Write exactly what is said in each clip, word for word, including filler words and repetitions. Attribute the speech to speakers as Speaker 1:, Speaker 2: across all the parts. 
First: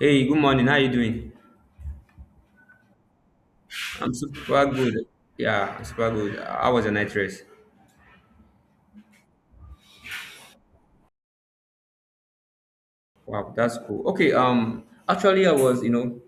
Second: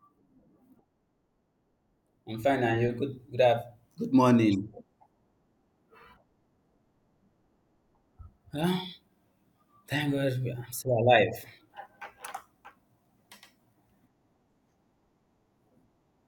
Speaker 1: Hey, good morning. How you doing?
Speaker 2: I'm fine, and you good? Good af-
Speaker 1: I'm super good. Yeah, I'm super good. How was your night rest?
Speaker 2: Huh? Thank God we- I'm still alive.
Speaker 1: Wow, that's cool. Okay, um, actually, I was, you know,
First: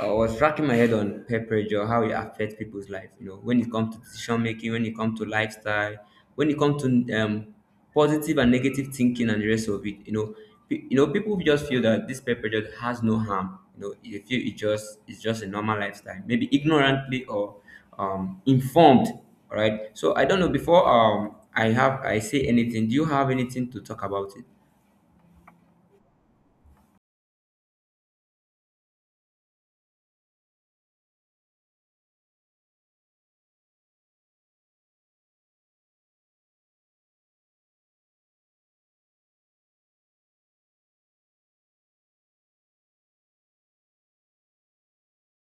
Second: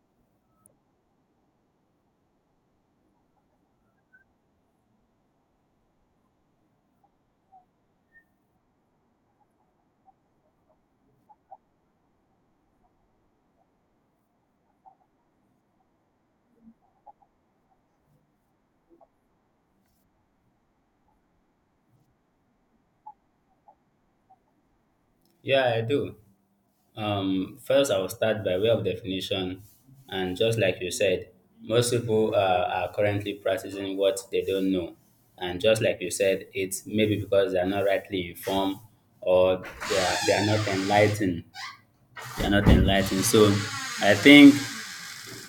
Speaker 1: I was racking my head on peer pressure, how it affects people's life. You know, when it comes to decision making, when it comes to lifestyle, when it comes to um, positive and negative thinking and the rest of it. You know, pe- you know, people just feel that this peer pressure has no harm. You know, they feel it just it's just a normal lifestyle, maybe ignorantly or um informed. All right. So I don't know. Before um I have I say anything, do you have anything to talk about it?
Speaker 2: Yeah, I do. Um, first, I will start by way of definition, and just like you said, most people uh, are currently practicing what they don't know, and just like you said, it's maybe because they are not rightly informed or they are, they are not enlightened. They are not enlightened. So, I think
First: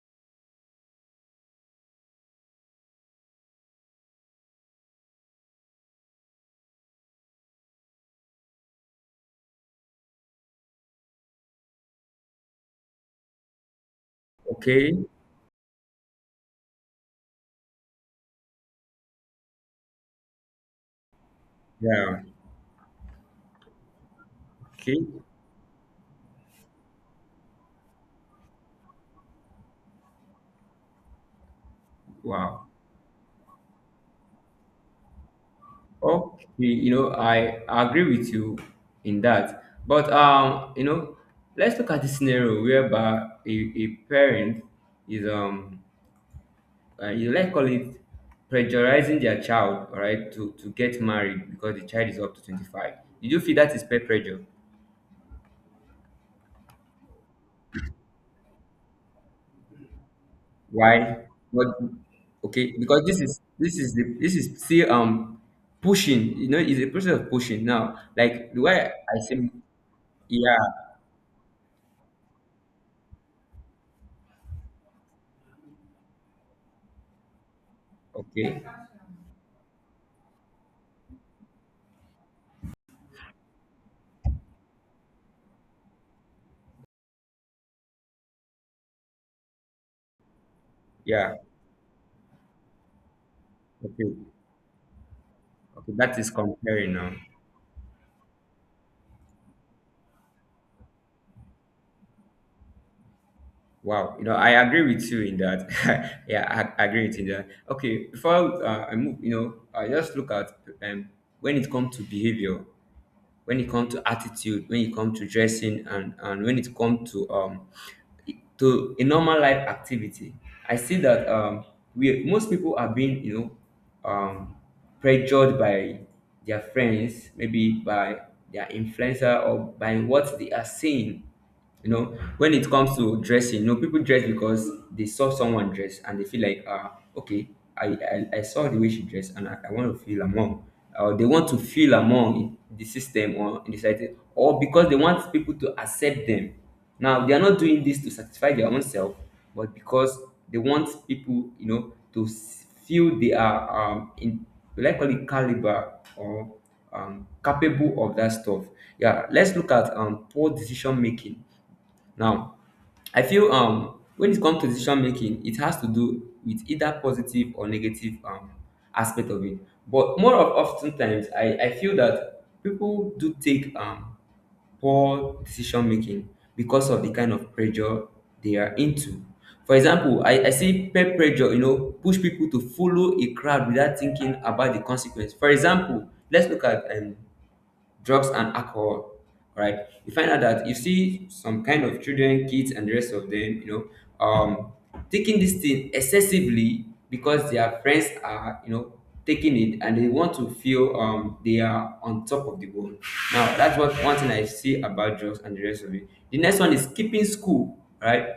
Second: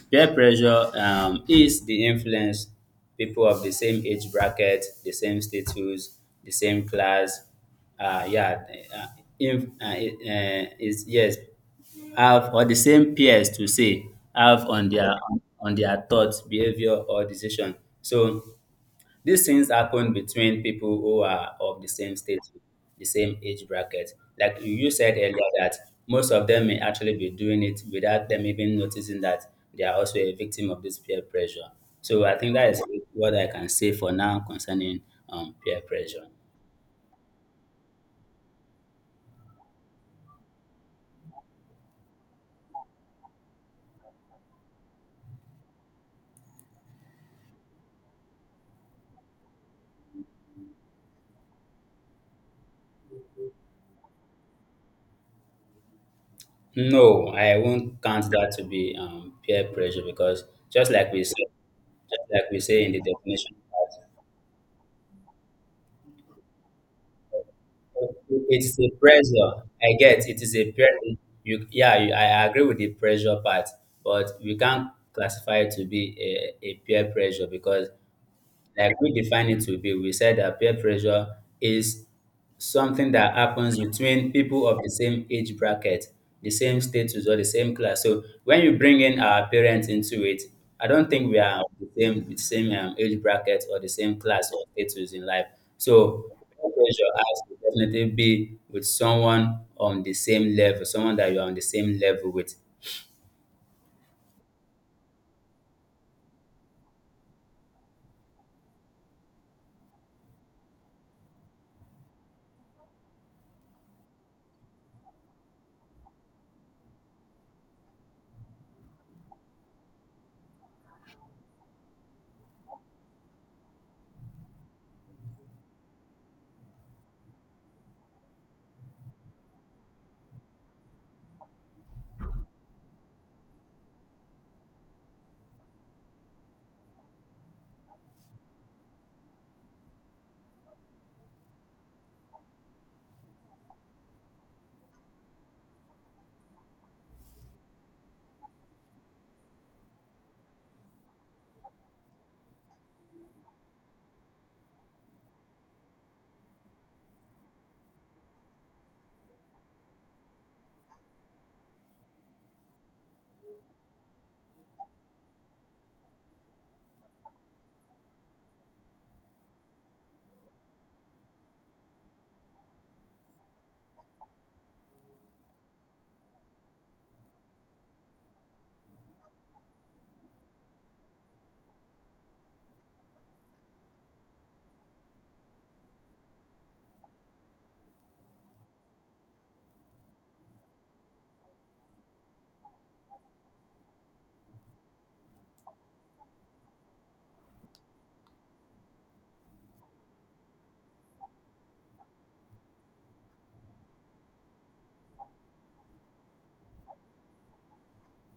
Speaker 2: peer pressure um, is the influence people of the same age bracket, the same status, the same class, uh, yeah, uh, inf- uh, uh, is yes, have, or the same peers to say, have on
Speaker 1: Okay.
Speaker 2: their on their thoughts, behavior, or decision. So these things happen between people who are of the same
Speaker 1: Yeah.
Speaker 2: state, the same age bracket. Like you
Speaker 1: Okay.
Speaker 2: said earlier, that most of them may actually be doing it without them even noticing that they are also a victim of this peer pressure. So I think
Speaker 1: Wow.
Speaker 2: that is what I can say for now concerning um, peer pressure.
Speaker 1: Okay. You you know, I agree with you in that. But um, you know, let's look at the scenario whereby a, a parent is um, uh, you let's call it pressurizing their child, all right, to to get married because the child is up to twenty five. Did you feel that is peer pressure?
Speaker 2: No, I won't count that to be um, peer pressure because just like we
Speaker 1: Why?
Speaker 2: said,
Speaker 1: What?
Speaker 2: just like we
Speaker 1: Okay,
Speaker 2: say in the
Speaker 1: because this is
Speaker 2: definition,
Speaker 1: this is the this is still um pushing. You know, it's a process of pushing now. Like the way
Speaker 2: it's a
Speaker 1: I say,
Speaker 2: pressure. I get it is
Speaker 1: yeah,
Speaker 2: a pressure. You, yeah, you, I agree with the pressure part, but we can't classify it to be a, a peer pressure because
Speaker 1: okay.
Speaker 2: like we define it to be, we said that peer pressure is something that happens between people of the same age bracket, the same status or the same class. So when you bring in our parents into it, I don't think
Speaker 1: Yeah.
Speaker 2: we are the same the same um, age bracket or the
Speaker 1: Okay.
Speaker 2: same class or status in life.
Speaker 1: Okay. That
Speaker 2: So
Speaker 1: is
Speaker 2: peer
Speaker 1: comparing now.
Speaker 2: pressure has to definitely be with someone on the same level, someone that you're on the same level with.
Speaker 1: Wow. You know, I agree with you in that. yeah, I, I agree with you in that. Okay. Before uh, I move, you know, I just look at um, when it comes to behavior, when it comes to attitude, when it comes to dressing, and and when it comes to um to a normal life activity. I see that um, we most people are being you know um, pressured by their friends, maybe by their influencer or by what they are seeing. You know, when it comes to dressing, you know, people dress because they saw someone dress and they feel like, uh, okay, I, I, I saw the way she dressed and I, I want to feel among. Or they want to feel among in the system or in the society, or because they want people to accept them now they are not doing this to satisfy their own self, but because they want people, you know, to s- feel they are um in likely caliber or um capable of that stuff. Yeah, let's look at um poor decision making. Now, I feel um when it comes to decision making, it has to do with either positive or negative um aspect of it. But more of oftentimes, I I feel that people do take um poor decision making because of the kind of pressure they are into. For example, I, I see peer pressure, you know, push people to follow a crowd without thinking about the consequence. For example, let's look at um, drugs and alcohol. All right, you find out that you see some kind of children, kids, and the rest of them, you know um taking this thing excessively because their friends are, you know, taking it and they want to feel um they are on top of the world. Now that's what one thing I see about drugs and the rest of it. The next one is skipping school, right?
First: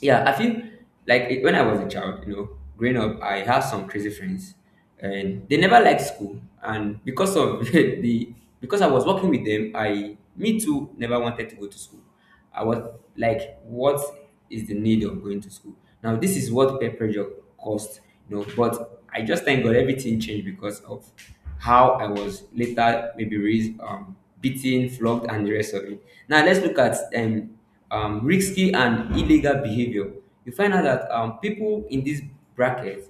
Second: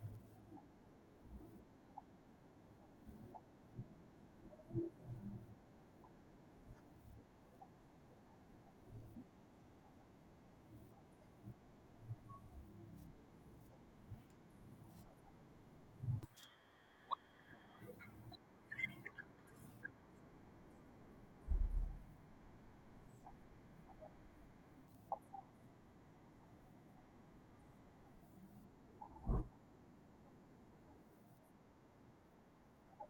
Speaker 1: Yeah, I feel like it. When I was a child, you know, growing up, I had some crazy friends and they never liked school, and because of the because I was working with them, I me too never wanted to go to school. I was like, what is the need of going to school? Now this is what peer pressure caused, you know. But I just thank God everything changed because of how I was later maybe raised, um beaten, flogged, and the rest of it. Now let's look at um um, risky and illegal behavior. You find out that um, people in this bracket,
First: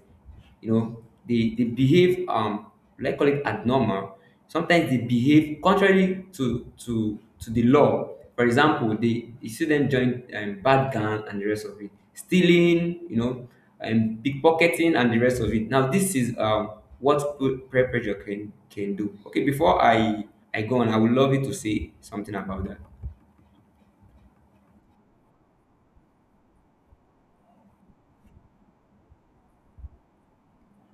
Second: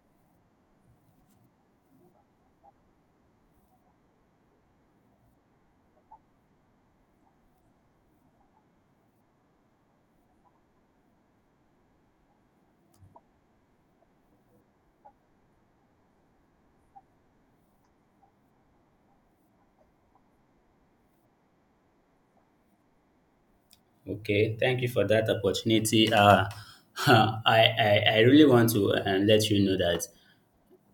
Speaker 1: you know, they they behave um let's call it abnormal. Sometimes they behave contrary to to to the law. For example, they you see them join um, bad gang and the rest of it, stealing, you know, and pickpocketing and the rest of it. Now this is um what pe- peer pressure can can do. Okay, before i i go on, I would love you to say something about that.
Speaker 2: Okay, thank you for that opportunity. Uh, I, I, I really want to uh, let you know that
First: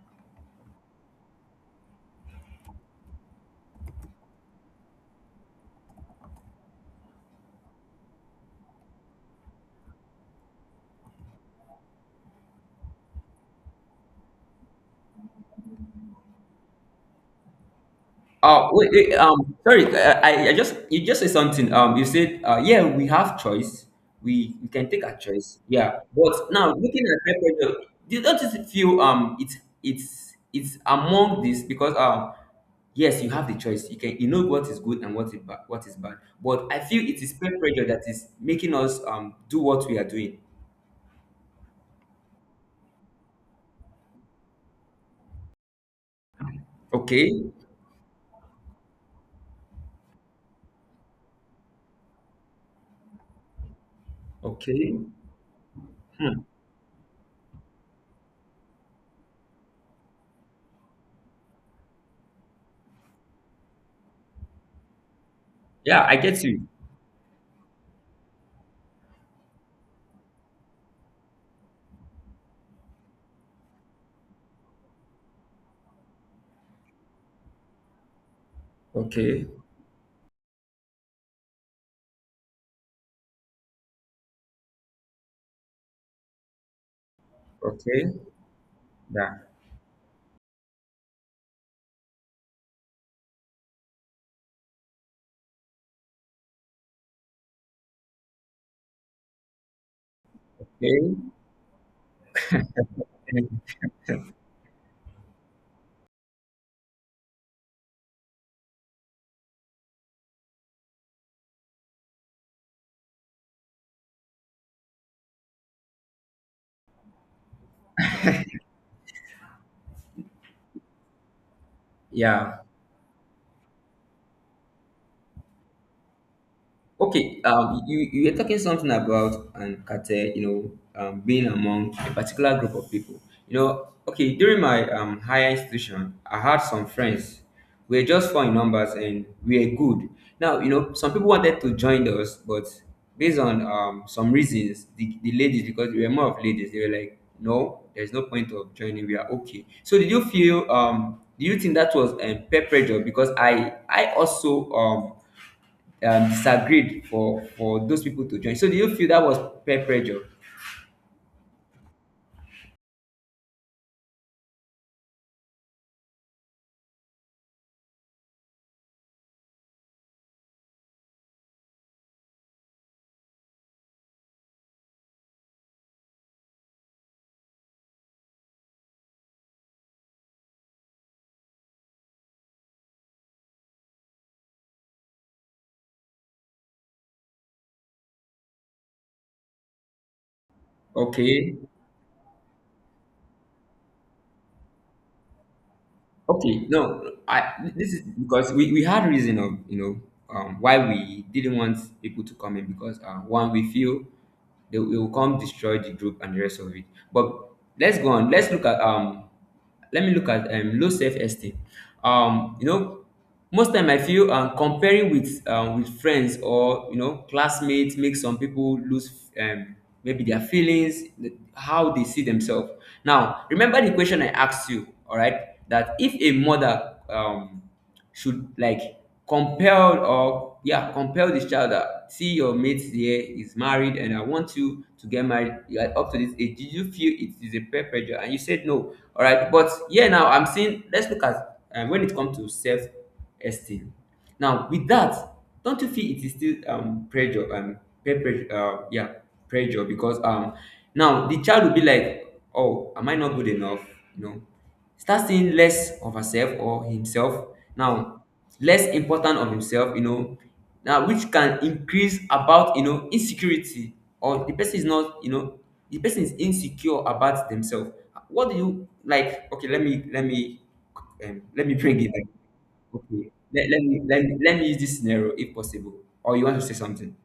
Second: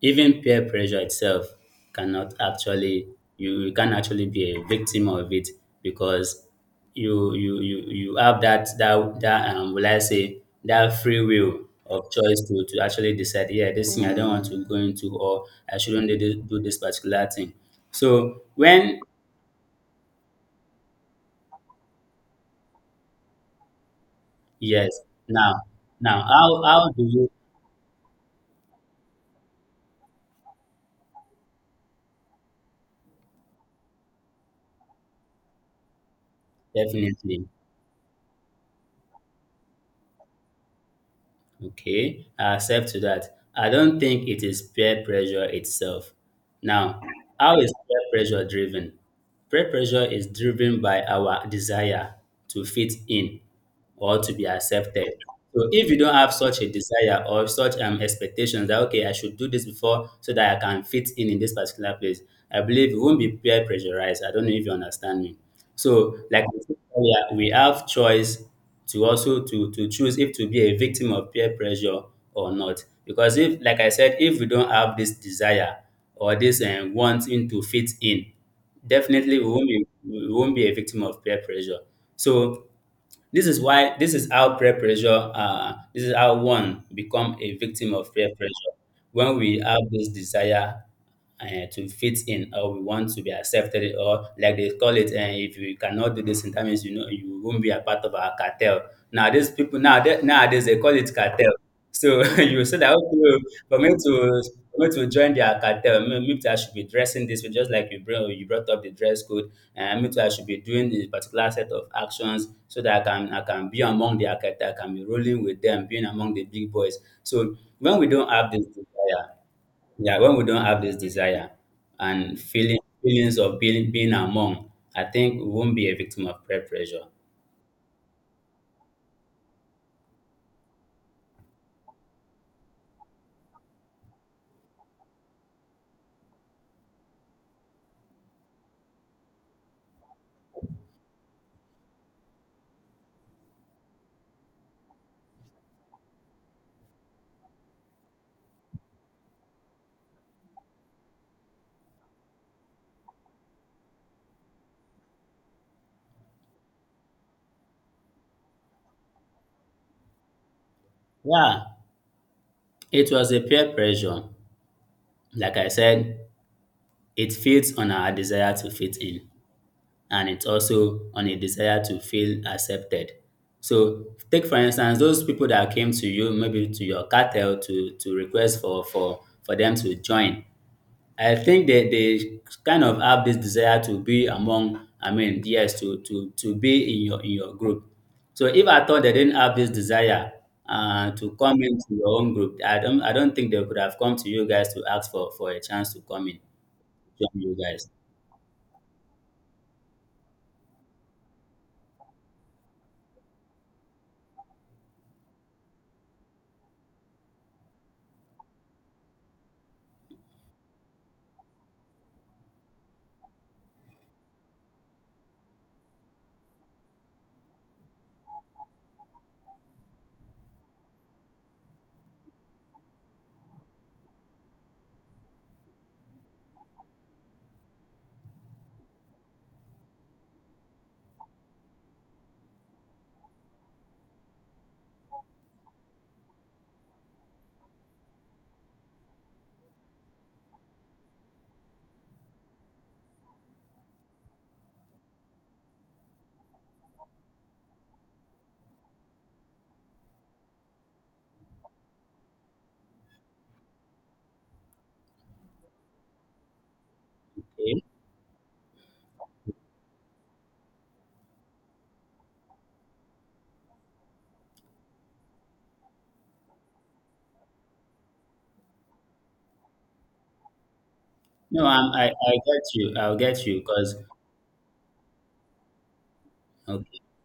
Speaker 2: even peer pressure itself cannot actually, you, you can actually be a victim of it because you you you, you have that that that um, will, I say that free will of choice to, to actually decide, yeah, this thing I don't want to go into or I shouldn't do this, do this particular thing. So
Speaker 1: Oh, wait,
Speaker 2: when
Speaker 1: wait, um, sorry, uh, I, I just you just said something. Um, you said, uh, yeah, we have choice. We we can
Speaker 2: Yes.
Speaker 1: take a
Speaker 2: now
Speaker 1: choice. Yeah,
Speaker 2: now how
Speaker 1: but now
Speaker 2: how
Speaker 1: looking
Speaker 2: Do
Speaker 1: at
Speaker 2: you
Speaker 1: peer pressure, do you don't just feel um it's it's it's among this because um yes, you have the choice. You can you know what is good and what is bad, what is bad. But I feel it is
Speaker 2: definitely.
Speaker 1: peer pressure that is making us um do what we are doing.
Speaker 2: Okay, I accept to that. I don't think it is peer pressure itself. Now,
Speaker 1: Okay,
Speaker 2: how is peer pressure driven? Peer pressure is driven by our desire to fit in or to be
Speaker 1: okay,
Speaker 2: accepted. So if you don't have
Speaker 1: hmm.
Speaker 2: such a desire or such um expectations that, okay, I should do this before so that I can fit in in this particular place, I believe you won't be peer pressurized. I don't know if you understand me.
Speaker 1: Yeah, I
Speaker 2: So
Speaker 1: get
Speaker 2: like
Speaker 1: you.
Speaker 2: I said earlier, we have choice to also to to choose if to be a victim of peer pressure or not. Because if like I said, if we don't have this desire or this um, wanting to fit in, definitely
Speaker 1: Okay,
Speaker 2: we won't be we won't be a victim of peer pressure. So this is why, this is how peer pressure uh, this is how one become a victim
Speaker 1: okay,
Speaker 2: of peer pressure when
Speaker 1: yeah,
Speaker 2: we have this desire uh, to fit in or we want to be accepted, or like they call it, and if you cannot do this in, that means you know you won't be a part of our cartel. Now these people, now nowadays they call it
Speaker 1: okay,
Speaker 2: cartel. So you said that, okay,
Speaker 1: eh,
Speaker 2: for me to for me to join their cartel, me- me too, I should be dressing this way, just like you bring you brought up the dress code, and me too, I should be doing the particular set of actions so that I can I can be among their cartel, I can be rolling with them, being among the big boys. So when we don't have this desire, yeah, when we don't have this desire and
Speaker 1: yeah.
Speaker 2: feeling feelings of being being among, I think we won't be a victim of peer pressure.
Speaker 1: Okay, um, you you were talking something about and Kate, you know, um, being among a particular group of people. You know, okay, during my um, higher institution, I had some friends. We were just four in numbers and we were good. Now, you know, some people wanted to join us, but based on um, some reasons, the, the ladies, because they were more of ladies, they were like, no, there's no point of joining. We are okay. So, did you feel, um, do you think that was um, peer pressure? Because I, I also, um, um, disagreed for for those people to join. So do you feel that was peer pressure?
Speaker 2: Yeah, it was a peer pressure. Like I said, it feeds on our desire to fit in, and it's also on a desire to feel accepted. So take for instance those people that came to you, maybe to your cartel to to request for for for them to join. I think they they kind of have this desire to be among, I mean, yes, to to to be in your in your group. So if I thought they didn't have this desire uh, to
Speaker 1: Okay,
Speaker 2: come into your own group, I don't I don't think they could have come to you guys to ask for for a chance to come in,
Speaker 1: okay. No,
Speaker 2: join you
Speaker 1: I
Speaker 2: guys.
Speaker 1: this is because we, we had reason of, you know, um, why we didn't want people to come in because uh, one, we feel they will come destroy the group and the rest of it. But let's go on. Let's look at um. Let me look at um low self esteem. Um, you know, most time I feel um comparing with um with friends or, you know, classmates, makes some people lose um maybe their feelings, the- how they see themselves. Now remember the question I asked you, all right, that if a mother um should like compel or, yeah, compel this child that, see, your mate here is married and I want you to get married, you are up to this age. Did you feel it is a peer pressure? And you said no, all right? But yeah, now I'm seeing, let's look at um, when it comes to self esteem. Now, with that, don't you feel it is still um pressure, um peer pressure, uh, yeah, pressure? Because um now the child will be like, oh, am I not good enough? You know, start seeing less of herself or himself,
Speaker 2: Okay?
Speaker 1: now less important of himself, you know, now which can increase about, you know, insecurity, or the person is not, you know, the person is insecure about themselves. What do you like, okay, let me let me um,
Speaker 2: No,
Speaker 1: let me
Speaker 2: I'm,
Speaker 1: bring
Speaker 2: I
Speaker 1: it back.
Speaker 2: I get you. I'll
Speaker 1: Okay.
Speaker 2: get you
Speaker 1: Let, let me
Speaker 2: because
Speaker 1: let, me- let me use this scenario if possible. Or you want to say
Speaker 2: okay.
Speaker 1: something?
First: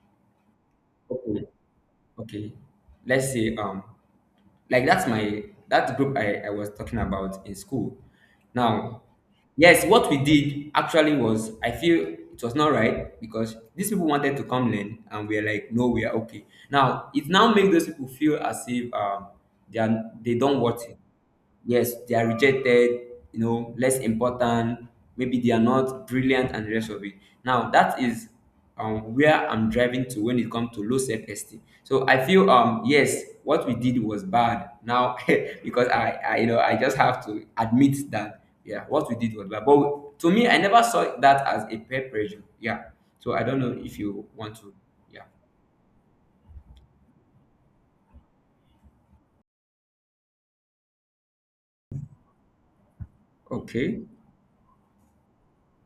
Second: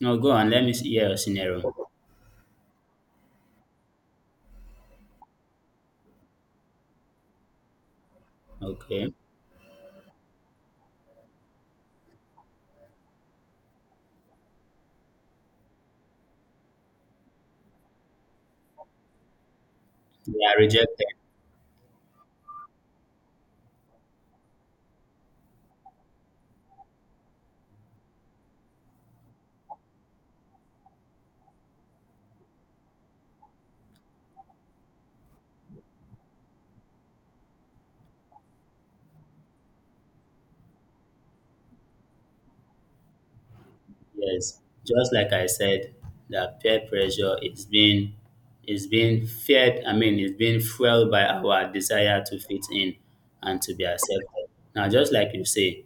Speaker 2: No, go on. Let me see- hear your
Speaker 1: Okay.
Speaker 2: scenario.
Speaker 1: Okay. Let's say um like that's my that group I, I was talking about in school. Now,
Speaker 2: Okay,
Speaker 1: yes, what we did actually was, I feel it was not right because these people wanted to come learn and we are like, no, we are okay. Now it now makes those people feel as if um they are they
Speaker 2: they are
Speaker 1: don't want it.
Speaker 2: rejected.
Speaker 1: Yes, they are rejected, you know, less important, maybe they are not brilliant and the rest of it. Now, that is um, where I'm driving to when it comes to low self esteem. So I feel, um, yes, what we did was bad now. Because I, I, you know, I just have to admit that, yeah, what we did was bad. But to me, I never saw that as a peer pressure. Yeah. So I don't know if you want
Speaker 2: Yes,
Speaker 1: to,
Speaker 2: just
Speaker 1: yeah.
Speaker 2: like I said, that peer pressure is being, is being feared. I mean, it's being fueled by our desire to fit in and to be
Speaker 1: Okay.
Speaker 2: accepted. Now, just like you say,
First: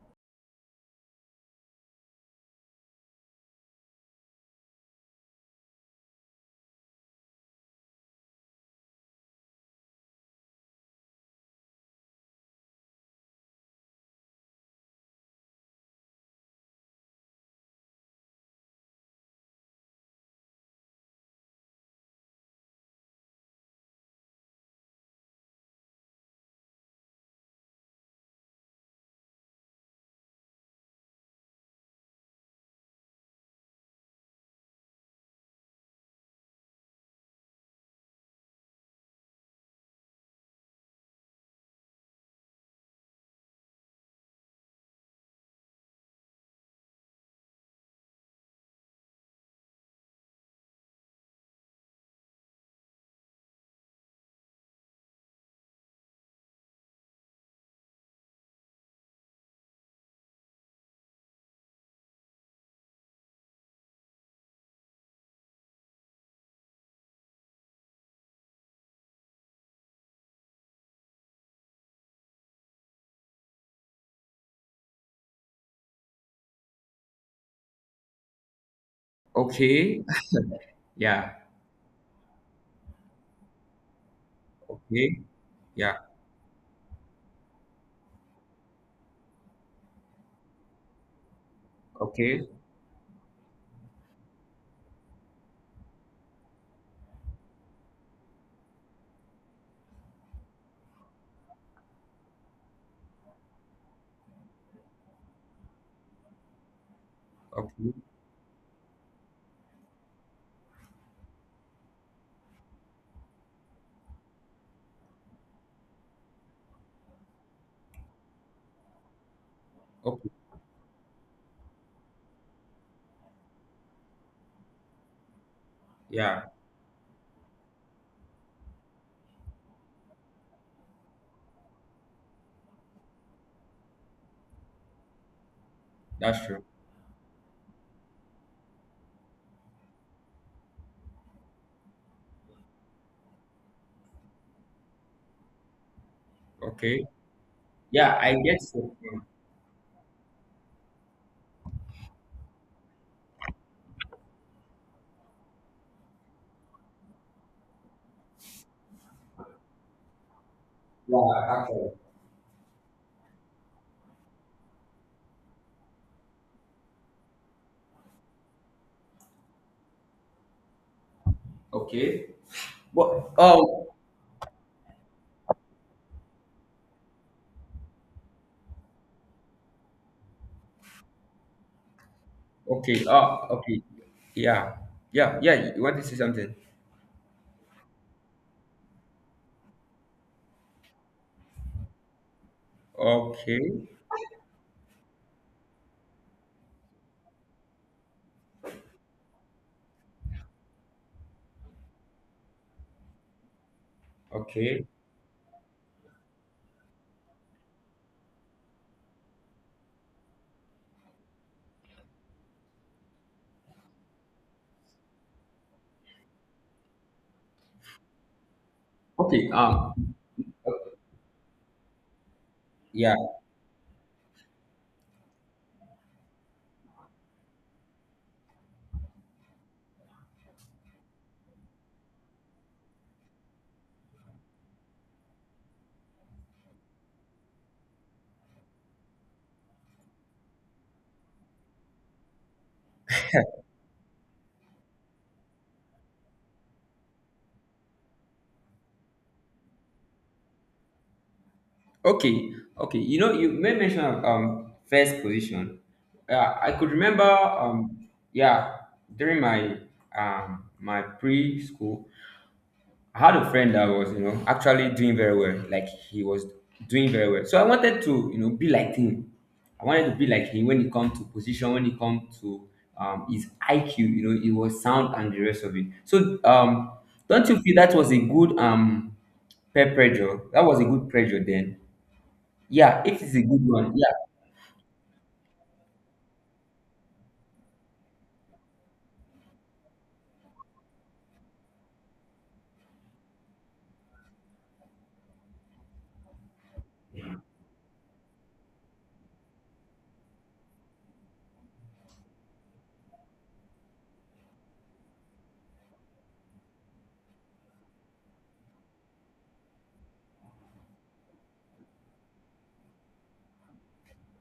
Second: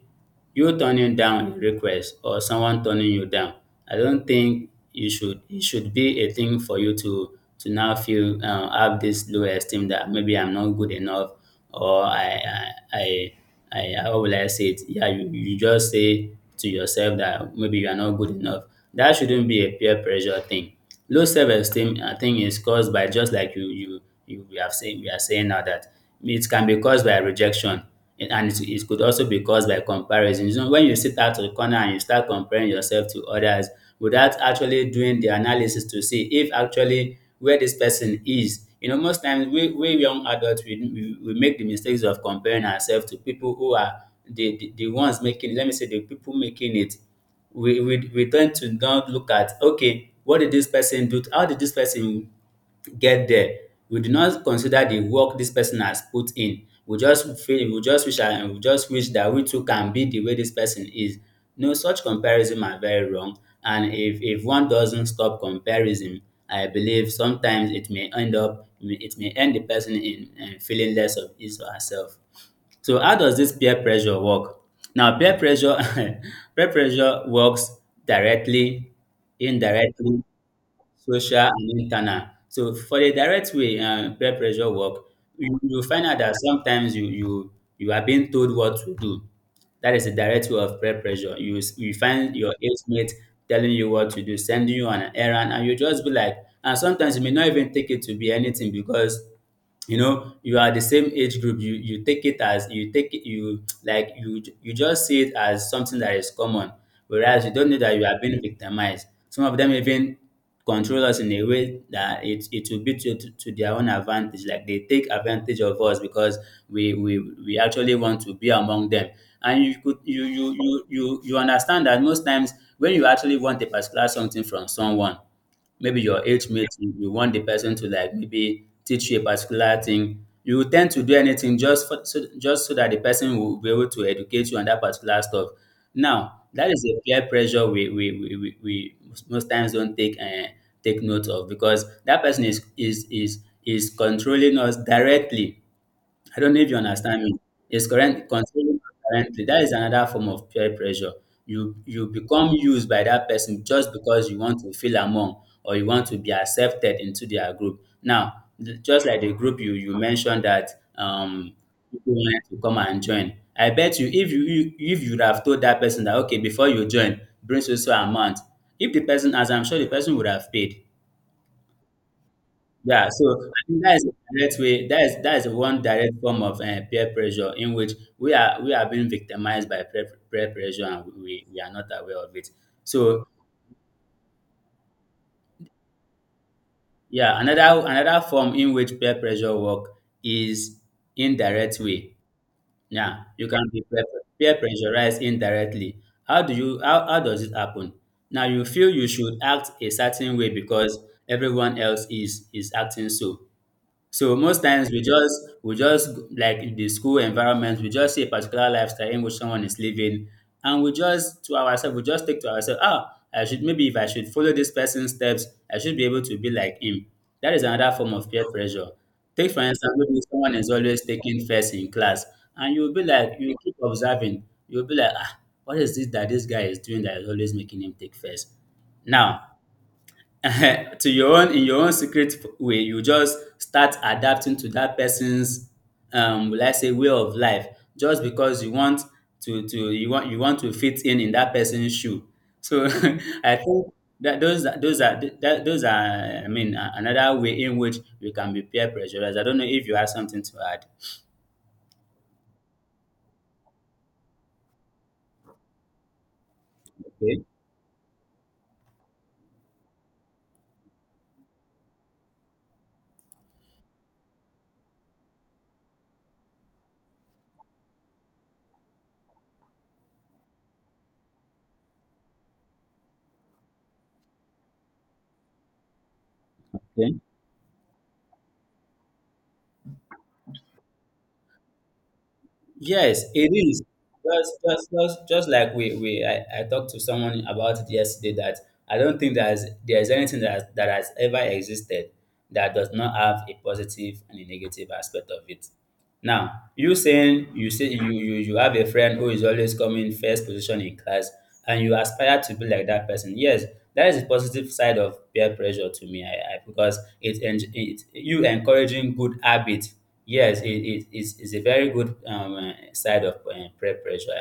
Speaker 2: you turning down a request or someone turning you down, I don't think you should it should be a thing for you to to now feel um, have this low esteem that maybe I'm not good enough, or I I I, I how will I say it? Yeah, you, you just say to yourself that maybe you are not good enough. That shouldn't be a peer pressure thing. Low self-esteem, I think, is caused by, just like you you you we have saying, we are saying now that it can be caused by rejection, and and it it could also be caused by comparison. You know, when you sit out to the corner and you start comparing yourself to others without actually doing the analysis to see if actually where this person is. You know, most times we, we young adults, we, we, we make the mistakes of comparing ourselves to people who are the, the, the ones making, let me say the people making it, we we we tend to now look at, okay, what did this person do, how did this person get there? We do not consider the work this person has put in. We just feel, we just wish, and we just wish that we too can be the way this person is. No, such comparison are very wrong, and if if one doesn't stop comparison, I believe sometimes it may end up, it may end the person in, in feeling less of his or herself. So how does this peer pressure work? Now, peer pressure, peer pressure works directly,
Speaker 1: Okay.
Speaker 2: indirectly,
Speaker 1: Yeah.
Speaker 2: social and internal. So for the direct way, uh, peer pressure work,
Speaker 1: Okay.
Speaker 2: you, you
Speaker 1: Yeah.
Speaker 2: find out that sometimes you you you are being told what to do. That is the direct way of peer pressure. You s- you find
Speaker 1: Okay.
Speaker 2: your age mate telling you what to do, sending you on an errand, and you just be like, and sometimes you may not even take it to be anything because you know you are the same age group, you you take it as, you take it, you like, you you just see it as something that is common, whereas you don't know
Speaker 1: Okay.
Speaker 2: that you are being victimized. Some of them even control us in a way that it it will be to, to, to their own advantage. Like they take advantage of us because we we we actually want to be among them. And you could, you
Speaker 1: Okay.
Speaker 2: you you you, you understand that most times when you actually want a particular something from someone, maybe your
Speaker 1: Yeah.
Speaker 2: age mate, you, you want the person to, like, maybe teach you a particular thing. You will tend to do anything just for, so, just so that the person will be able to educate you on that particular stuff. Now,
Speaker 1: That's true.
Speaker 2: that is a peer pressure we, we, we, we, we most times don't take uh, take note of, because that person is, is is is controlling us directly. I don't know if you
Speaker 1: Okay.
Speaker 2: understand me. It's
Speaker 1: Yeah,
Speaker 2: current
Speaker 1: I guess
Speaker 2: controlling
Speaker 1: so.
Speaker 2: currently. That is another form of peer pressure. You you become used by that person just because you want to feel among or you want to be accepted into their group. Now, th- just like the group you, you mentioned that
Speaker 1: Yeah,
Speaker 2: um
Speaker 1: actually.
Speaker 2: people wanted to come and join. I bet you, if you, you if you would have told that person that, okay, before you join, bring so so amount. If the person, as I'm sure the person would have paid.
Speaker 1: Okay.
Speaker 2: Yeah, so
Speaker 1: Well,
Speaker 2: I think
Speaker 1: oh,
Speaker 2: that is a direct way. That is, that is one direct form of uh, peer pressure in which we are we are being victimized by peer, peer pressure and we, we are not aware of it.
Speaker 1: okay.
Speaker 2: So
Speaker 1: Oh, okay. Yeah. Yeah. Yeah. You want to say something?
Speaker 2: yeah, another another form in which peer pressure work is indirect way. Yeah, you can be
Speaker 1: Okay.
Speaker 2: peer, peer pressurized indirectly. How do you how, how does it happen? Now you feel you should act a certain way because everyone else is is acting so. So most
Speaker 1: Okay.
Speaker 2: times we just we just like in the school environment, we just see a particular lifestyle in which someone is living, and we just to ourselves, we just think to ourselves, ah, I should maybe if I should follow this person's steps, I should be able to be like him. That is another form of peer pressure.
Speaker 1: Okay.
Speaker 2: Take for
Speaker 1: Um.
Speaker 2: instance, maybe someone is always taking first in class, and you'll be
Speaker 1: Yeah.
Speaker 2: like, you keep observing, you'll be like, ah, what is this that this guy is doing that is always making him take first? Now, to your own in your own secret way you just start adapting to that person's um will I say way of life just because you want to to you want you want to fit in in that person's shoe. So I think that those are those are that those are I mean a- another way in which we can be peer pressurized. I don't know if you have something to add.
Speaker 1: Okay. Okay. You know, you may mention um first position. Uh, I could remember
Speaker 2: Okay.
Speaker 1: um yeah during my um my preschool I had a friend that was, you know, actually doing very well. Like he was doing very well. So I wanted to, you know, be like him. I wanted to be like him when it comes to position, when it comes to um, his I Q, you know, it was sound and the rest of it. So um, don't you feel that was a good um peer pressure? That was a good pressure then. Yeah, it
Speaker 2: Yes,
Speaker 1: is a
Speaker 2: it
Speaker 1: good
Speaker 2: is.
Speaker 1: one. Yeah.
Speaker 2: Just, just, just, just like we, we I, I talked to someone about it yesterday that I don't think there's there's anything that has, that has ever existed that does not have a positive and a negative aspect of it. Now, you saying you say you you you have a friend who is always coming first position in class and you aspire to be like that person. Yes, that is the positive side of peer pressure to me. I, I because it, en- it, you encouraging good habit. Yes, it, it is is a very good um uh, side of uh, peer pressure.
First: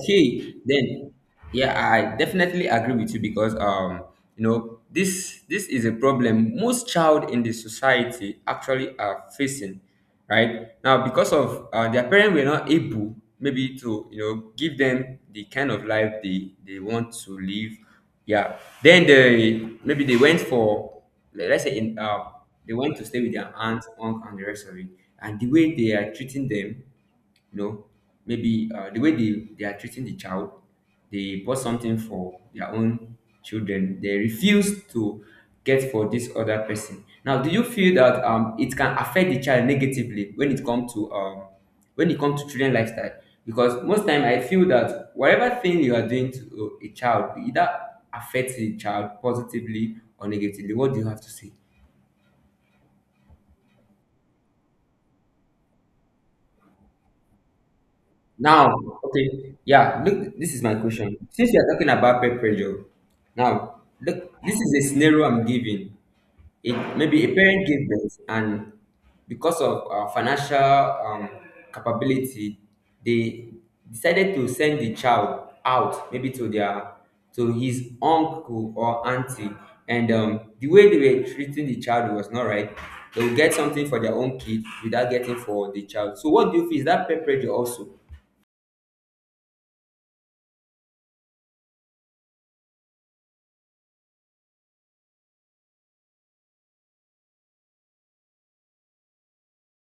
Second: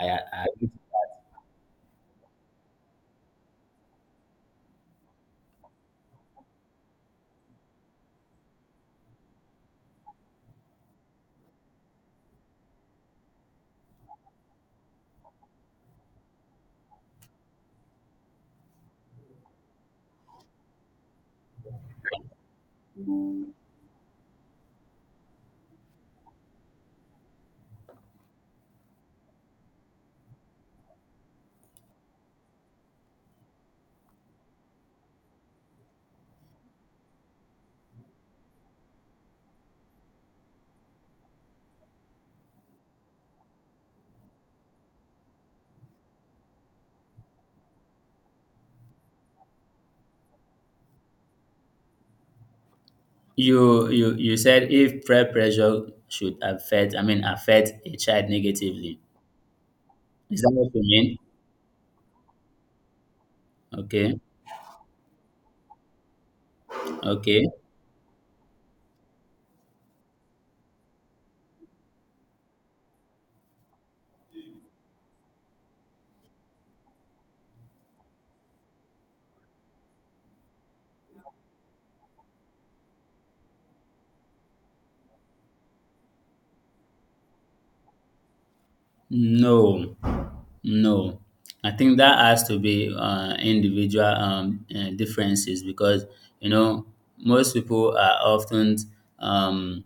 Speaker 2: I I, I, I I-
Speaker 1: then yeah, I definitely agree with you because um, you know, this this is a problem most child in the society actually are facing, right? Now, because of uh, their parents were not able maybe to you know give them the kind of life they they want to live. Yeah, then they maybe they went for le- let's say in uh, they went to stay with their aunt, uncle, and the rest of it, and the way they are treating them, you know maybe uh, the way they, they are treating the child, they bought something for their own children, they refuse to get for this other person. Now, do you feel that um, it can affect the child negatively when it comes to um, when it comes to children lifestyle? Because most time I feel that whatever thing you are doing to a child, it either affects the child positively or negatively. What do you have to say?
Speaker 2: you you you said if peer pressure should affect I mean affect a child
Speaker 1: Now,
Speaker 2: negatively.
Speaker 1: okay, yeah, look,
Speaker 2: Is that
Speaker 1: this is my
Speaker 2: what you
Speaker 1: question.
Speaker 2: mean?
Speaker 1: Since we are talking about peer pressure, now,
Speaker 2: Okay.
Speaker 1: look, this is a scenario I'm giving. It maybe a
Speaker 2: Okay.
Speaker 1: parent gave birth, and because of uh, financial um, capability, they decided to send the child out, maybe to their to his uncle or auntie, and um, the way they were treating the child was not right. They will get something for their own kid without getting for the child. So, what do you feel? Is that peer pressure also?
Speaker 2: No. No, I think that has to be uh, individual um, uh, differences because you know most people are often um,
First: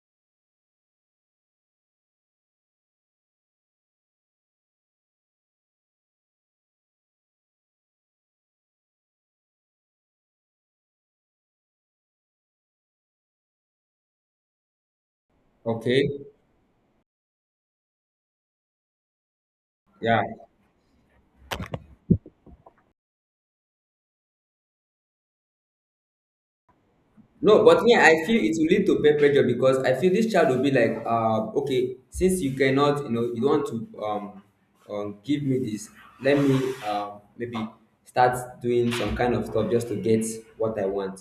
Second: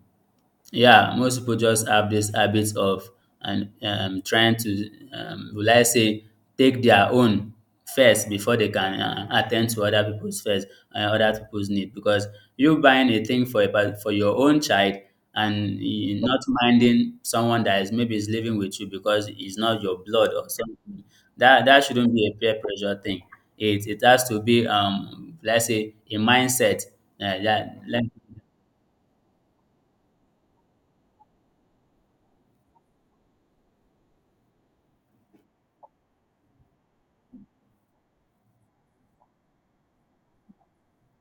Speaker 2: yeah, most people just have this habit of, and um, trying to, um, will I say, take their own first before they can uh, attend to other people's first and other people's need. Because you buying a thing for a pa- for your own child and
Speaker 1: Okay.
Speaker 2: you not minding someone that is maybe is living with you because it's not your
Speaker 1: Yeah.
Speaker 2: blood or something. That that shouldn't be a peer pressure thing. It it has to be, um, let's say a mindset, uh,
Speaker 1: No,
Speaker 2: that
Speaker 1: but me,
Speaker 2: like...
Speaker 1: I feel it will lead to peer pressure because I feel this child will be like, uh, okay, since you cannot, you know, you don't want to um, um give me this, let me, uh, maybe, start doing some kind of stuff just to get what I want.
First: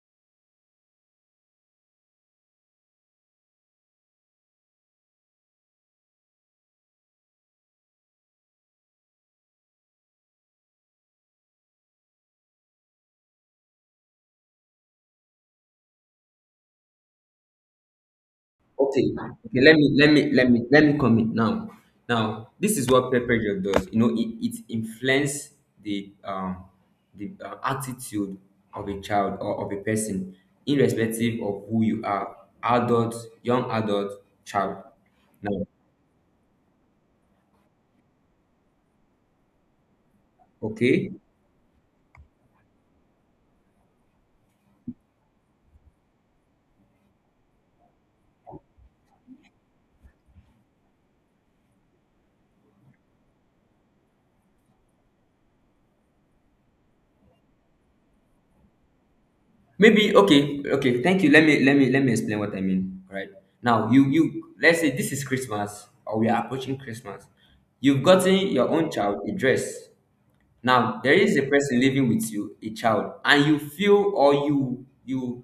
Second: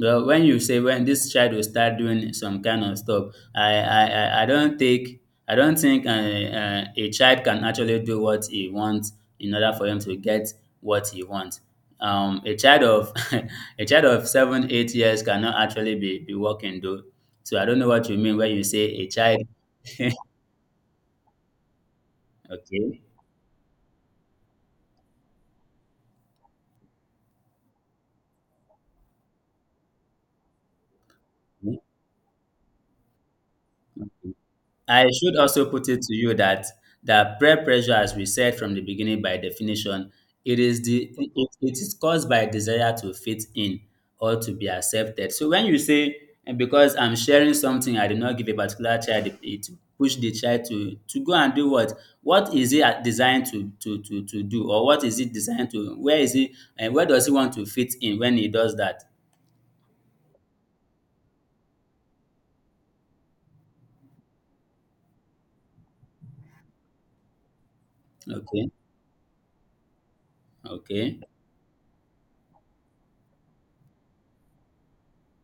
Speaker 2: Well, when you say when this child will start doing some kind of stuff, I I, I I don't think... I don't think uh, uh, a child can actually do what he wants in order for him to get what he wants. Um, a child of a child of seven eight years cannot actually be be working though. So I don't know what you mean when you say a
Speaker 1: Okay,
Speaker 2: child.
Speaker 1: okay. Let me let me let me let me comment now. Now, this is
Speaker 2: Okay.
Speaker 1: what Pepper Job does. You know, it, it influences the um the uh, attitude of a child or of a person, irrespective of who you are, adult, young adult, child.
Speaker 2: I should
Speaker 1: Now,
Speaker 2: also put it to you that that peer pressure, as we said from the beginning, by definition, it is the
Speaker 1: okay,
Speaker 2: it, it is caused by desire to fit in or to be accepted. So when you say "And because I'm sharing something, I did not give a particular child it, it push the child to to go and do what? What is it at- designed to to to to do, or what is it designed to? Where is it and where does he want to fit in when he does that?"
Speaker 1: maybe okay, okay. Thank you. Let me let me let me explain what I mean. All right. Now, you you let's say this is Christmas or we are approaching Christmas. You've gotten your
Speaker 2: Okay,
Speaker 1: own child a dress. Now there
Speaker 2: okay.
Speaker 1: is a person living with you, a child, and you feel or you you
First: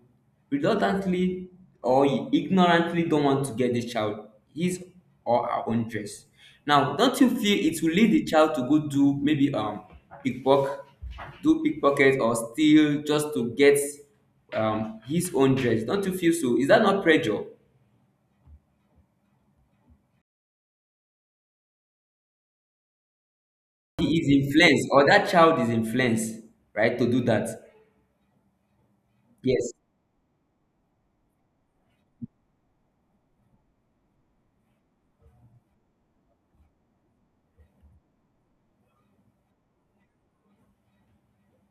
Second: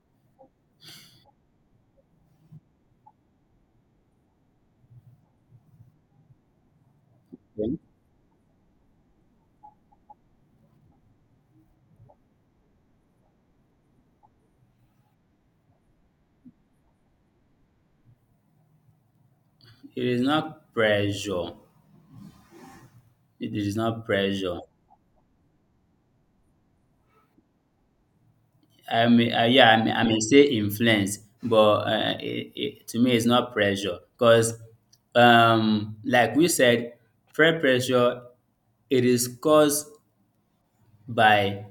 Speaker 1: reluctantly or you ignorantly don't want to get the child his or her own dress. Now, don't you feel
Speaker 2: Okay.
Speaker 1: it will lead the child to go do maybe um pickpocket, do pickpocket or steal just to get um his own dress? Don't you feel so? Is that not pressure?
Speaker 2: It is not pressure. It is not
Speaker 1: He is
Speaker 2: pressure.
Speaker 1: influenced, or that child is influenced, right, to do that.
Speaker 2: I mean, uh, yeah,
Speaker 1: Yes.
Speaker 2: I mean, I may say influence, but uh, it, it, to me, it's not pressure because, um, like we said, peer pressure, it is caused by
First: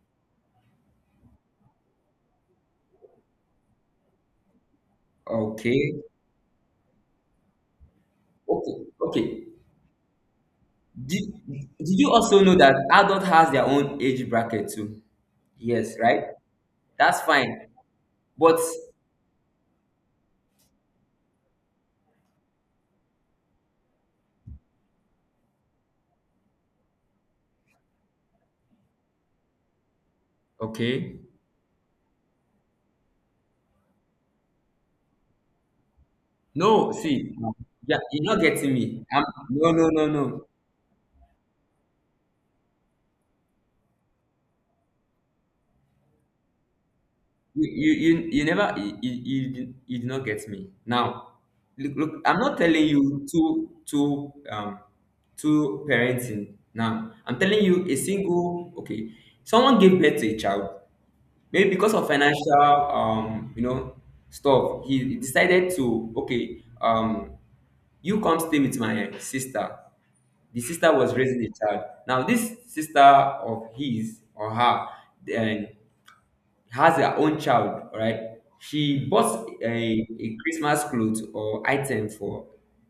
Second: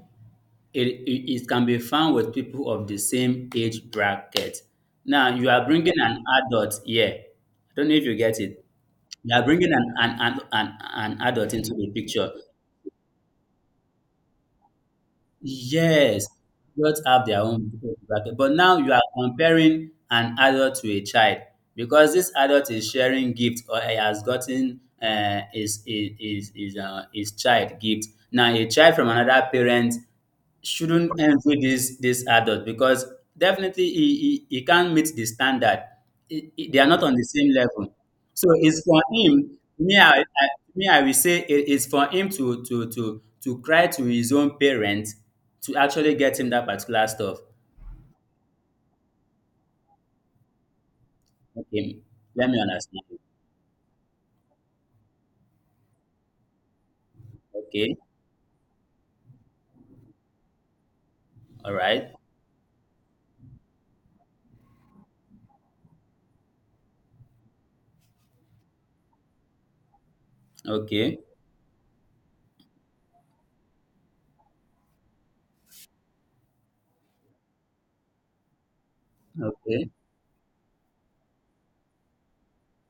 Speaker 2: it, it. It can be found with people of the same age bracket. Now you are
Speaker 1: Okay.
Speaker 2: bringing an adult here. I don't know if you get it.
Speaker 1: Okay. Okay.
Speaker 2: You are bringing an an, an, an, an
Speaker 1: Did,
Speaker 2: adult into
Speaker 1: did
Speaker 2: the
Speaker 1: you
Speaker 2: picture.
Speaker 1: also know that adult has their own age bracket too? Yes, right?
Speaker 2: Yes, adults
Speaker 1: That's
Speaker 2: have their
Speaker 1: fine.
Speaker 2: own bracket. But
Speaker 1: But
Speaker 2: now you are comparing an adult to a child because this adult is sharing gift or he has gotten, uh, his, his, his, his, uh, his child gift. Now, a child from another parent shouldn't
Speaker 1: okay.
Speaker 2: envy this this adult because definitely he, he, he can't meet the standard. He- he- they are
Speaker 1: No,
Speaker 2: not on the
Speaker 1: see,
Speaker 2: same level.
Speaker 1: yeah, you're not
Speaker 2: So
Speaker 1: getting
Speaker 2: it's for
Speaker 1: me. I
Speaker 2: him.
Speaker 1: No, no,
Speaker 2: Me,
Speaker 1: no,
Speaker 2: I, I
Speaker 1: no.
Speaker 2: me, I will say it is for him to to to to cry to his own parents to actually get him that particular stuff.
Speaker 1: You, you, you, you never, you, you, you you did not get me. Now, look,
Speaker 2: Okay,
Speaker 1: look, I'm
Speaker 2: let
Speaker 1: not
Speaker 2: me
Speaker 1: telling
Speaker 2: understand.
Speaker 1: you two, two, um, two parenting. Now, I'm telling you a
Speaker 2: Okay,
Speaker 1: single, okay, someone gave birth to a child. Maybe
Speaker 2: all
Speaker 1: because of
Speaker 2: right.
Speaker 1: financial um you know stuff, he decided to, okay, um you come stay with my sister. The sister was
Speaker 2: Okay,
Speaker 1: raising a child. Now this sister of his or her, then, has her own child, right? She bought
Speaker 2: okay,
Speaker 1: a, a Christmas clothes or item for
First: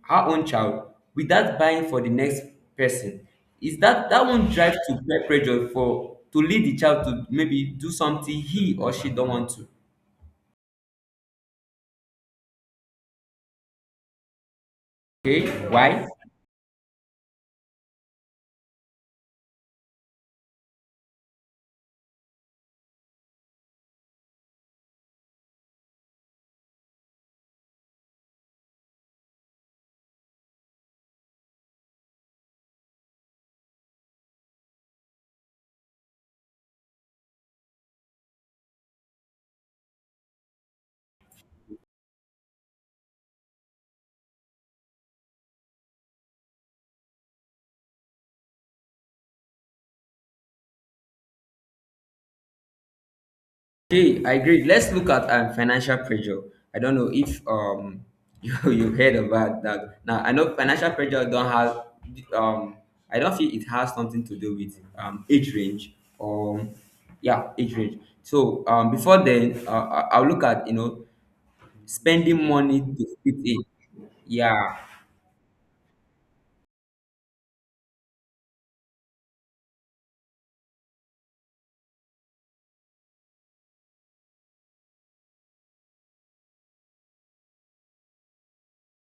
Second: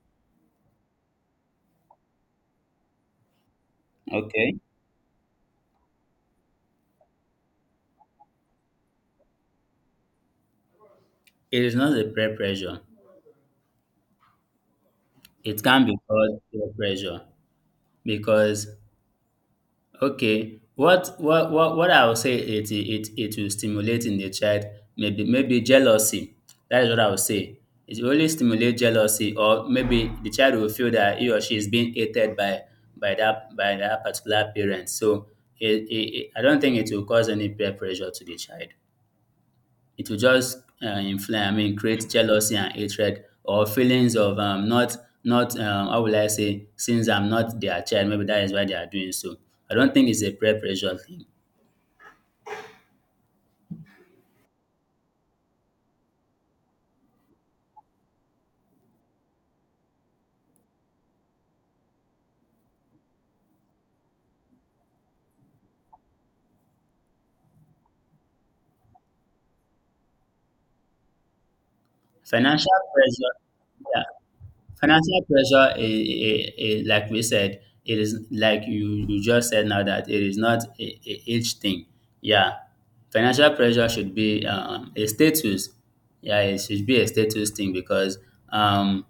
Speaker 1: her own child without buying for the next person. Is that, that won't
Speaker 2: okay.
Speaker 1: drive to peer pressure for to lead the child to maybe do something he or she don't want to?
Speaker 2: It is not a peer pressure.
Speaker 1: Okay,
Speaker 2: It can be
Speaker 1: why?
Speaker 2: called peer pressure because... Okay. What what what what I would say it it it will stimulate in the child maybe maybe jealousy. That is what I would say. It will only stimulate jealousy, or maybe the child will feel that he or she is being hated by by that by that particular parent. So it, it, it- I don't think it will cause any peer pressure to the child. It will just, uh, inflame, I mean, create jealousy and hatred or feelings of, um, not, not, um, how will I say, since I'm not their child, maybe that is why they are doing so. I don't think it's a peer pressure thing.
Speaker 1: Okay, I agree. Let's look at um, financial pressure. I don't know if um you you heard about that. Now I know financial pressure don't have um I don't feel it has something to do with um age range or, yeah, age range. So um before then, uh, I- I'll look at, you know, spending
Speaker 2: Financial
Speaker 1: money to fit in.
Speaker 2: pressure, yeah,
Speaker 1: Yeah.
Speaker 2: financial pressure, i i i like we said, it is like you, you just said now that it is not a, a age thing. Yeah, financial pressure should be, um, a status. Yeah, it should be a status thing because, um,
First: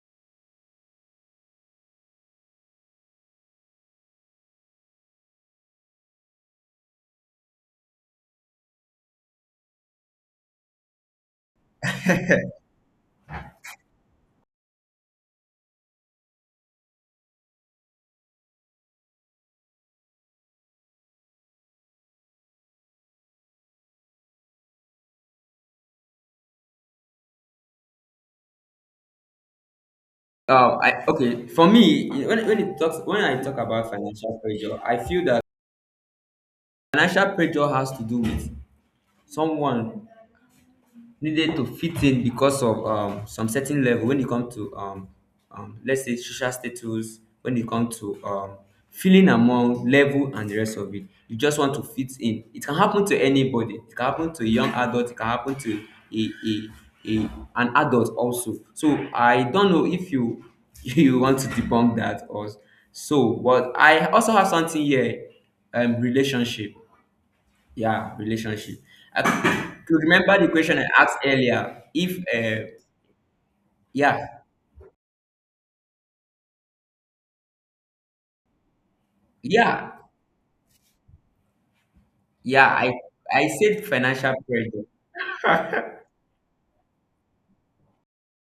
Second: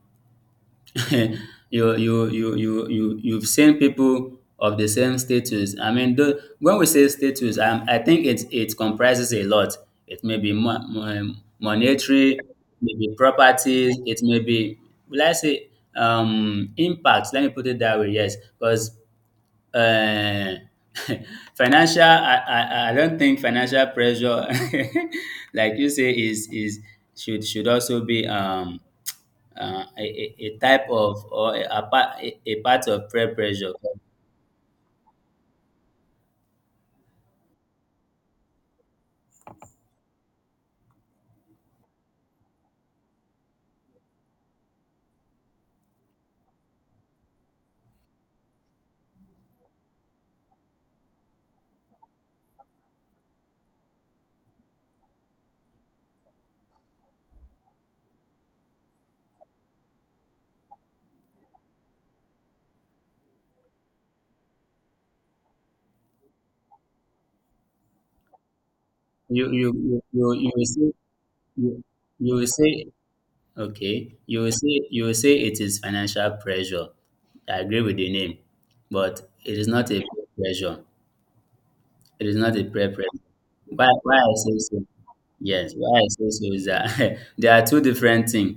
Speaker 2: you you you you you you've seen people of the same status. I mean, though, when we say status, um, I think it it comprises a lot. It may be mo- mo- um, monetary, maybe properties. It may be, will I say, um, impact. Let me put it that way. Yes, because, uh, financial. I, I I don't think financial pressure, like you say, is is should should also be, um, uh, a, a, a
Speaker 1: Uh,
Speaker 2: type
Speaker 1: I,
Speaker 2: of
Speaker 1: okay,
Speaker 2: or a,
Speaker 1: for
Speaker 2: a,
Speaker 1: me,
Speaker 2: part- a
Speaker 1: when
Speaker 2: a
Speaker 1: when it
Speaker 2: part
Speaker 1: talks
Speaker 2: of
Speaker 1: when
Speaker 2: peer
Speaker 1: I talk
Speaker 2: pressure.
Speaker 1: about financial pressure, I feel that financial pressure has to do with someone needed to fit in because of um, some certain level when it comes to um, um, let's say social status, when it comes to um, feeling among level and the rest of it. You just want to fit in. It can happen to anybody. It can happen to a young adult. It can happen to a a, a an adult also. So I don't know if you you want to debunk that or so. But I also have something here, um relationship, yeah, relationship.
Speaker 2: You you
Speaker 1: I
Speaker 2: you
Speaker 1: could remember the
Speaker 2: you you will
Speaker 1: question I
Speaker 2: say
Speaker 1: asked earlier.
Speaker 2: you,
Speaker 1: If
Speaker 2: you will
Speaker 1: uh,
Speaker 2: say okay.
Speaker 1: yeah,
Speaker 2: You will say you will say it is financial pressure. I agree with the name, but it is not
Speaker 1: yeah,
Speaker 2: a peer pressure. It is not a
Speaker 1: yeah,
Speaker 2: peer
Speaker 1: I
Speaker 2: pressure.
Speaker 1: I said
Speaker 2: Why why
Speaker 1: financial
Speaker 2: I say
Speaker 1: pressure.
Speaker 2: so? Yes, why I say so is that there are two different things.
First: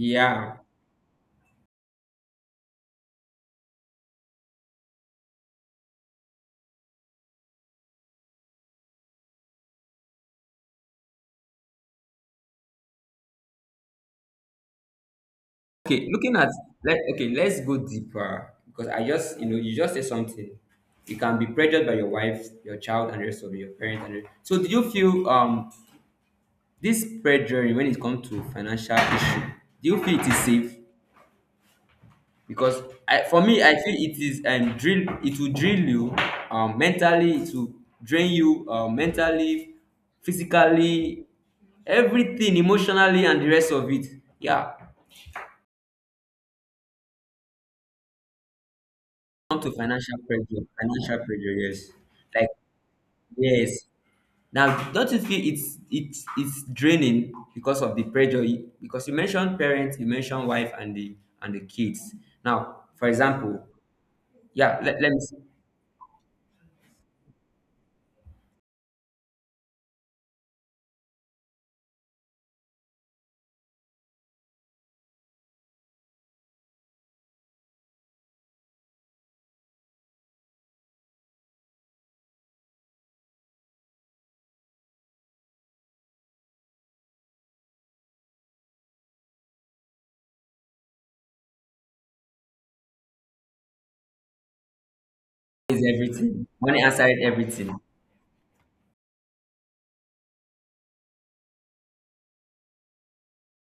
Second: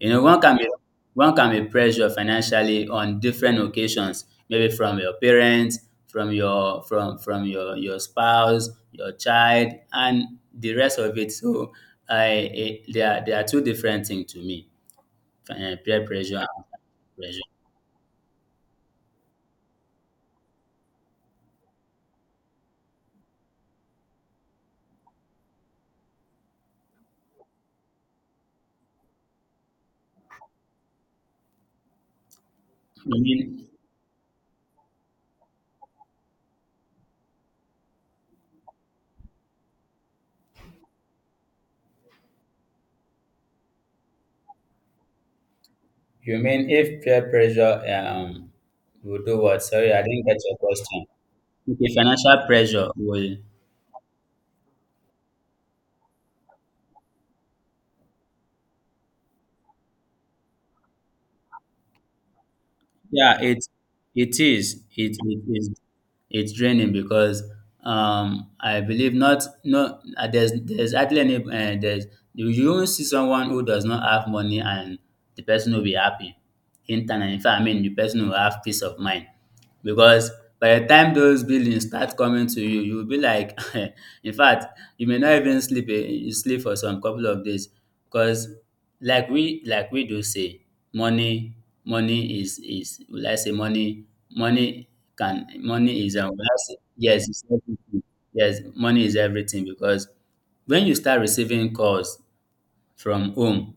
Speaker 2: You know, one can be, one can be pressured financially on different occasions, maybe from your parents, from your from from your your spouse, your child, and the rest of it. So, I, eh, they are, they are two different things to me. Eh, peer
Speaker 1: Okay, looking
Speaker 2: pressure
Speaker 1: at,
Speaker 2: and
Speaker 1: let okay,
Speaker 2: pressure.
Speaker 1: let's go deeper because I just, you know, you just said something. You can be pressured by your wife, your child, and the rest of your parents. And the- so, do you feel um this pressure when it comes to financial issue? Do you feel it is safe? Because I,
Speaker 2: You
Speaker 1: for me,
Speaker 2: mean
Speaker 1: I feel it is um drill it will drill you um mentally, it will drain you, um mentally, physically, everything, emotionally, and the rest of it, yeah.
Speaker 2: you mean if peer pressure, um, will do
Speaker 1: Come
Speaker 2: what?
Speaker 1: to
Speaker 2: Sorry, I
Speaker 1: financial
Speaker 2: didn't get your
Speaker 1: pressure,
Speaker 2: question.
Speaker 1: financial pressure, yes,
Speaker 2: Okay, financial
Speaker 1: like,
Speaker 2: pressure will...
Speaker 1: yes, now don't you feel it's it's it's draining because of the pressure you- because you mentioned parents, you mentioned wife and the and the kids. Now, for
Speaker 2: Yeah,
Speaker 1: example,
Speaker 2: it it
Speaker 1: yeah,
Speaker 2: is.
Speaker 1: let, let
Speaker 2: It
Speaker 1: me see.
Speaker 2: it is. It's draining because, um, I believe not, no, uh, there's there's hardly any, uh, there's, you you won't see someone who does not have money and the person will be happy internally. In fact, I mean the person will have peace of mind because by the time those billings start coming to you, you will be like, in fact, you may not even sleep. Eh, you sleep for some couple of days because, like we, like we do say, money, money is is will I say, money money can,
Speaker 1: Is
Speaker 2: money is, um, will
Speaker 1: everything
Speaker 2: I say
Speaker 1: money answered
Speaker 2: yes, it's
Speaker 1: everything?
Speaker 2: everything. Yes, money is everything because when you start receiving calls from home,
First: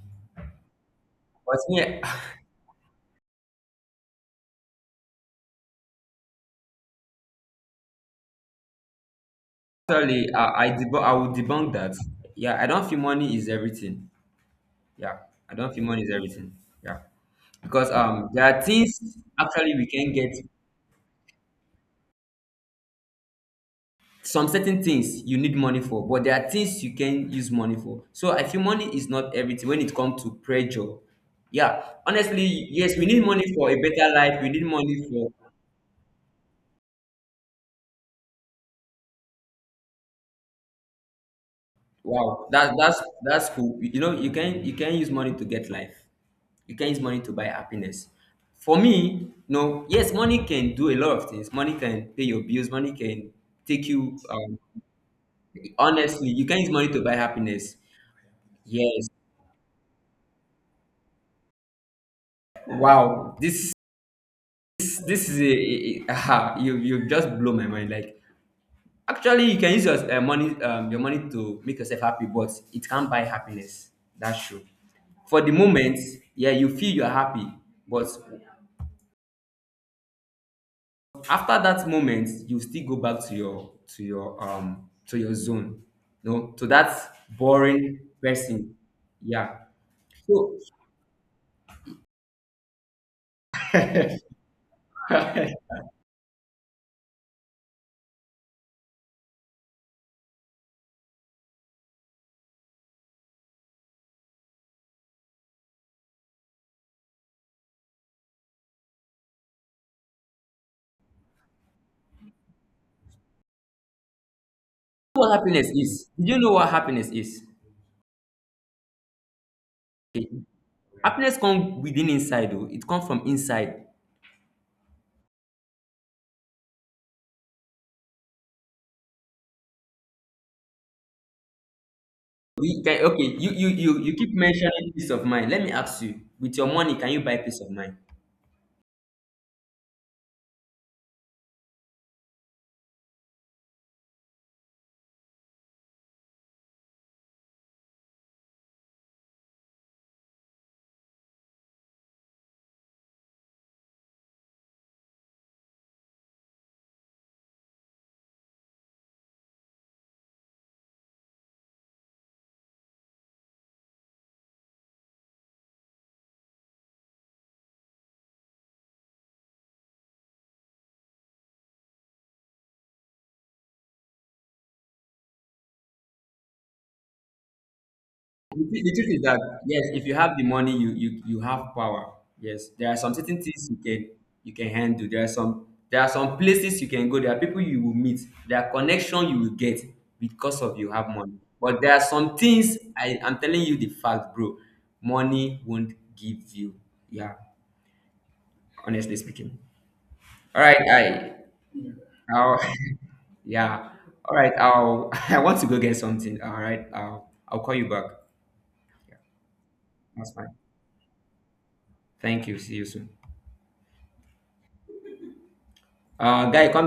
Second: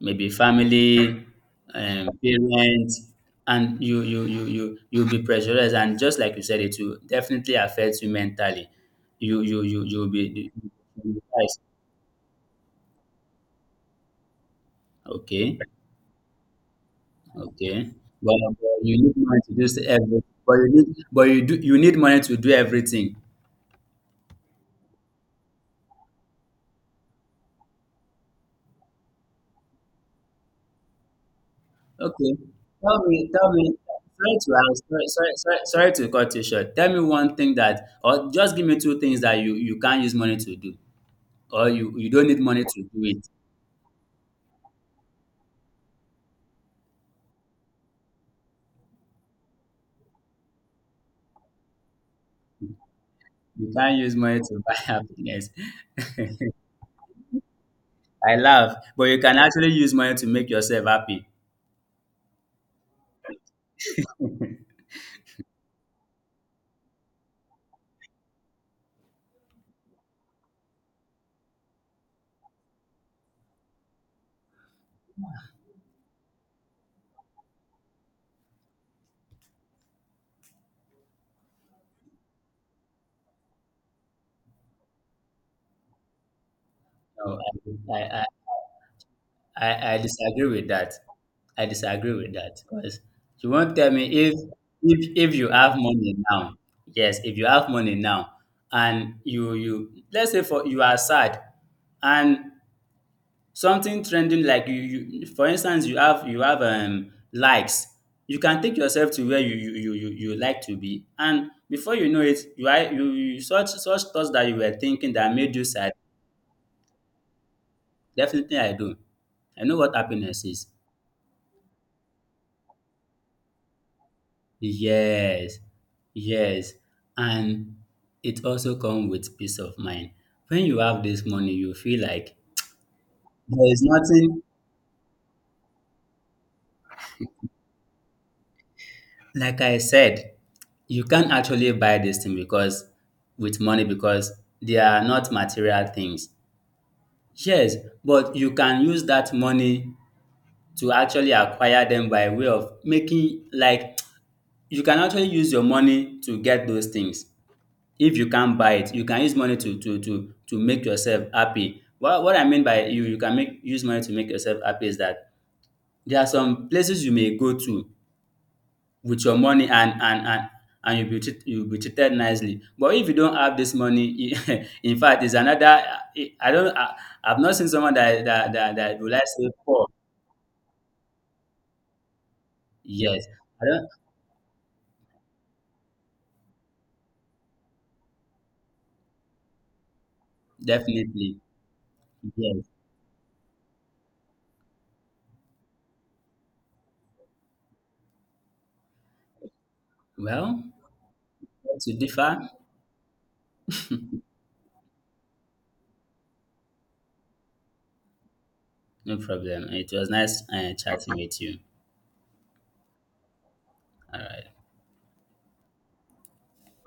Speaker 2: maybe family,
Speaker 1: But yeah,
Speaker 2: um, parents, and you you you you you'll be pressurized, and just like you said, it will definitely affect you mentally. You you you you'll
Speaker 1: actually,
Speaker 2: be
Speaker 1: I, I,
Speaker 2: you-
Speaker 1: debunk, I
Speaker 2: you-
Speaker 1: will debunk that. Yeah, I don't feel money is everything. Yeah, I
Speaker 2: okay.
Speaker 1: don't feel money is everything. Yeah, because
Speaker 2: Okay.
Speaker 1: um,
Speaker 2: But,
Speaker 1: there are
Speaker 2: but
Speaker 1: things,
Speaker 2: you need money to
Speaker 1: actually,
Speaker 2: do
Speaker 1: we can
Speaker 2: every.
Speaker 1: get
Speaker 2: But you need, but you do, you need money to do everything.
Speaker 1: some certain things you need money for, but there are things you can use money for. So I feel money is not everything when it comes to pressure. Yeah,
Speaker 2: Okay.
Speaker 1: honestly, yes,
Speaker 2: Tell
Speaker 1: we need
Speaker 2: me,
Speaker 1: money
Speaker 2: tell
Speaker 1: for
Speaker 2: me.
Speaker 1: a better
Speaker 2: Sorry
Speaker 1: life. We need
Speaker 2: to ask, sorry,
Speaker 1: money for,
Speaker 2: sorry, sorry, sorry to cut you short. Tell me one thing that, or just give me two things that you you can't use money to do, or you you don't need
Speaker 1: wow.
Speaker 2: money
Speaker 1: That
Speaker 2: to do
Speaker 1: that's
Speaker 2: it.
Speaker 1: that's cool. You know, you can you can use money to get life. You can use money to buy happiness. For me, no, yes, money can do a lot of things. Money can pay your bills. Money can
Speaker 2: You
Speaker 1: take
Speaker 2: can't use
Speaker 1: you.
Speaker 2: money
Speaker 1: Um,
Speaker 2: to buy happiness.
Speaker 1: honestly, you can use money to buy happiness.
Speaker 2: I laugh, but
Speaker 1: Yes.
Speaker 2: you can actually use money to make yourself happy.
Speaker 1: Wow. This this is a, a, you you just blow my mind. Like, actually, you can use your uh, money um, your money to make yourself happy, but it can't buy happiness. That's true. For the moment, yeah, you feel you're happy, but after that moment you still go back to your to your um to your zone, no, to that
Speaker 2: No, I,
Speaker 1: boring
Speaker 2: I, I,
Speaker 1: person, yeah.
Speaker 2: I, I disagree
Speaker 1: So
Speaker 2: with that. I disagree with that because you won't tell me if if if you have money now. Yes, if you have money now and you you let's say for you are sad and something trending like you, you for instance you have, you have, um, likes, you can take yourself to where you you you, you you like to be, and before you know it you are you, you such such thoughts that you were thinking
Speaker 1: what
Speaker 2: that made you
Speaker 1: happiness
Speaker 2: sad...
Speaker 1: is, do you know what happiness is?
Speaker 2: Definitely I do. I know what
Speaker 1: Okay.
Speaker 2: happiness is.
Speaker 1: Happiness come within inside o, it come from inside.
Speaker 2: Yes, yes, and it also comes with peace of mind. When you have this money, you feel like
Speaker 1: We can, okay, you you
Speaker 2: there is
Speaker 1: you you keep
Speaker 2: nothing.
Speaker 1: mentioning peace of mind. Let me ask you, with your money, can you buy peace of mind?
Speaker 2: Like I said, you can't actually buy this thing because with money because they are not material things. Yes, but you can use that money to actually acquire them by way of making like you can actually use your money to get those things. If you can't buy it, you can use money to to to to make yourself happy. what what I mean by you you can make use money to make yourself happy is that there are some places you may go to with your money and and and and you'll be treat, you'll be treated nicely, but if you don't have this money in fact it's another, I don't I, I've not seen someone that that that,
Speaker 1: The
Speaker 2: that
Speaker 1: truth
Speaker 2: will
Speaker 1: is
Speaker 2: like
Speaker 1: that,
Speaker 2: say
Speaker 1: yes,
Speaker 2: poor...
Speaker 1: if you have the money, you you you have power. Yes, there are some
Speaker 2: Yes,
Speaker 1: certain things
Speaker 2: I
Speaker 1: you
Speaker 2: don't...
Speaker 1: can you can handle. There are some, there are some places you can go. There are people you will meet. There are connections you will get because of you have money.
Speaker 2: Definitely,
Speaker 1: But there are some
Speaker 2: yes.
Speaker 1: things, I am telling you the fact, bro. Money won't give you. Yeah, honestly speaking. All
Speaker 2: Well,
Speaker 1: right, I,
Speaker 2: to differ...
Speaker 1: I'll, yeah. All right, I'll I want to go get something. All right, I'll I'll call you back.
Speaker 2: No problem, it was
Speaker 1: That's
Speaker 2: nice,
Speaker 1: fine.
Speaker 2: uh, chatting with you.
Speaker 1: Thank you. See you soon.
Speaker 2: All right.
Speaker 1: Uh, guy, come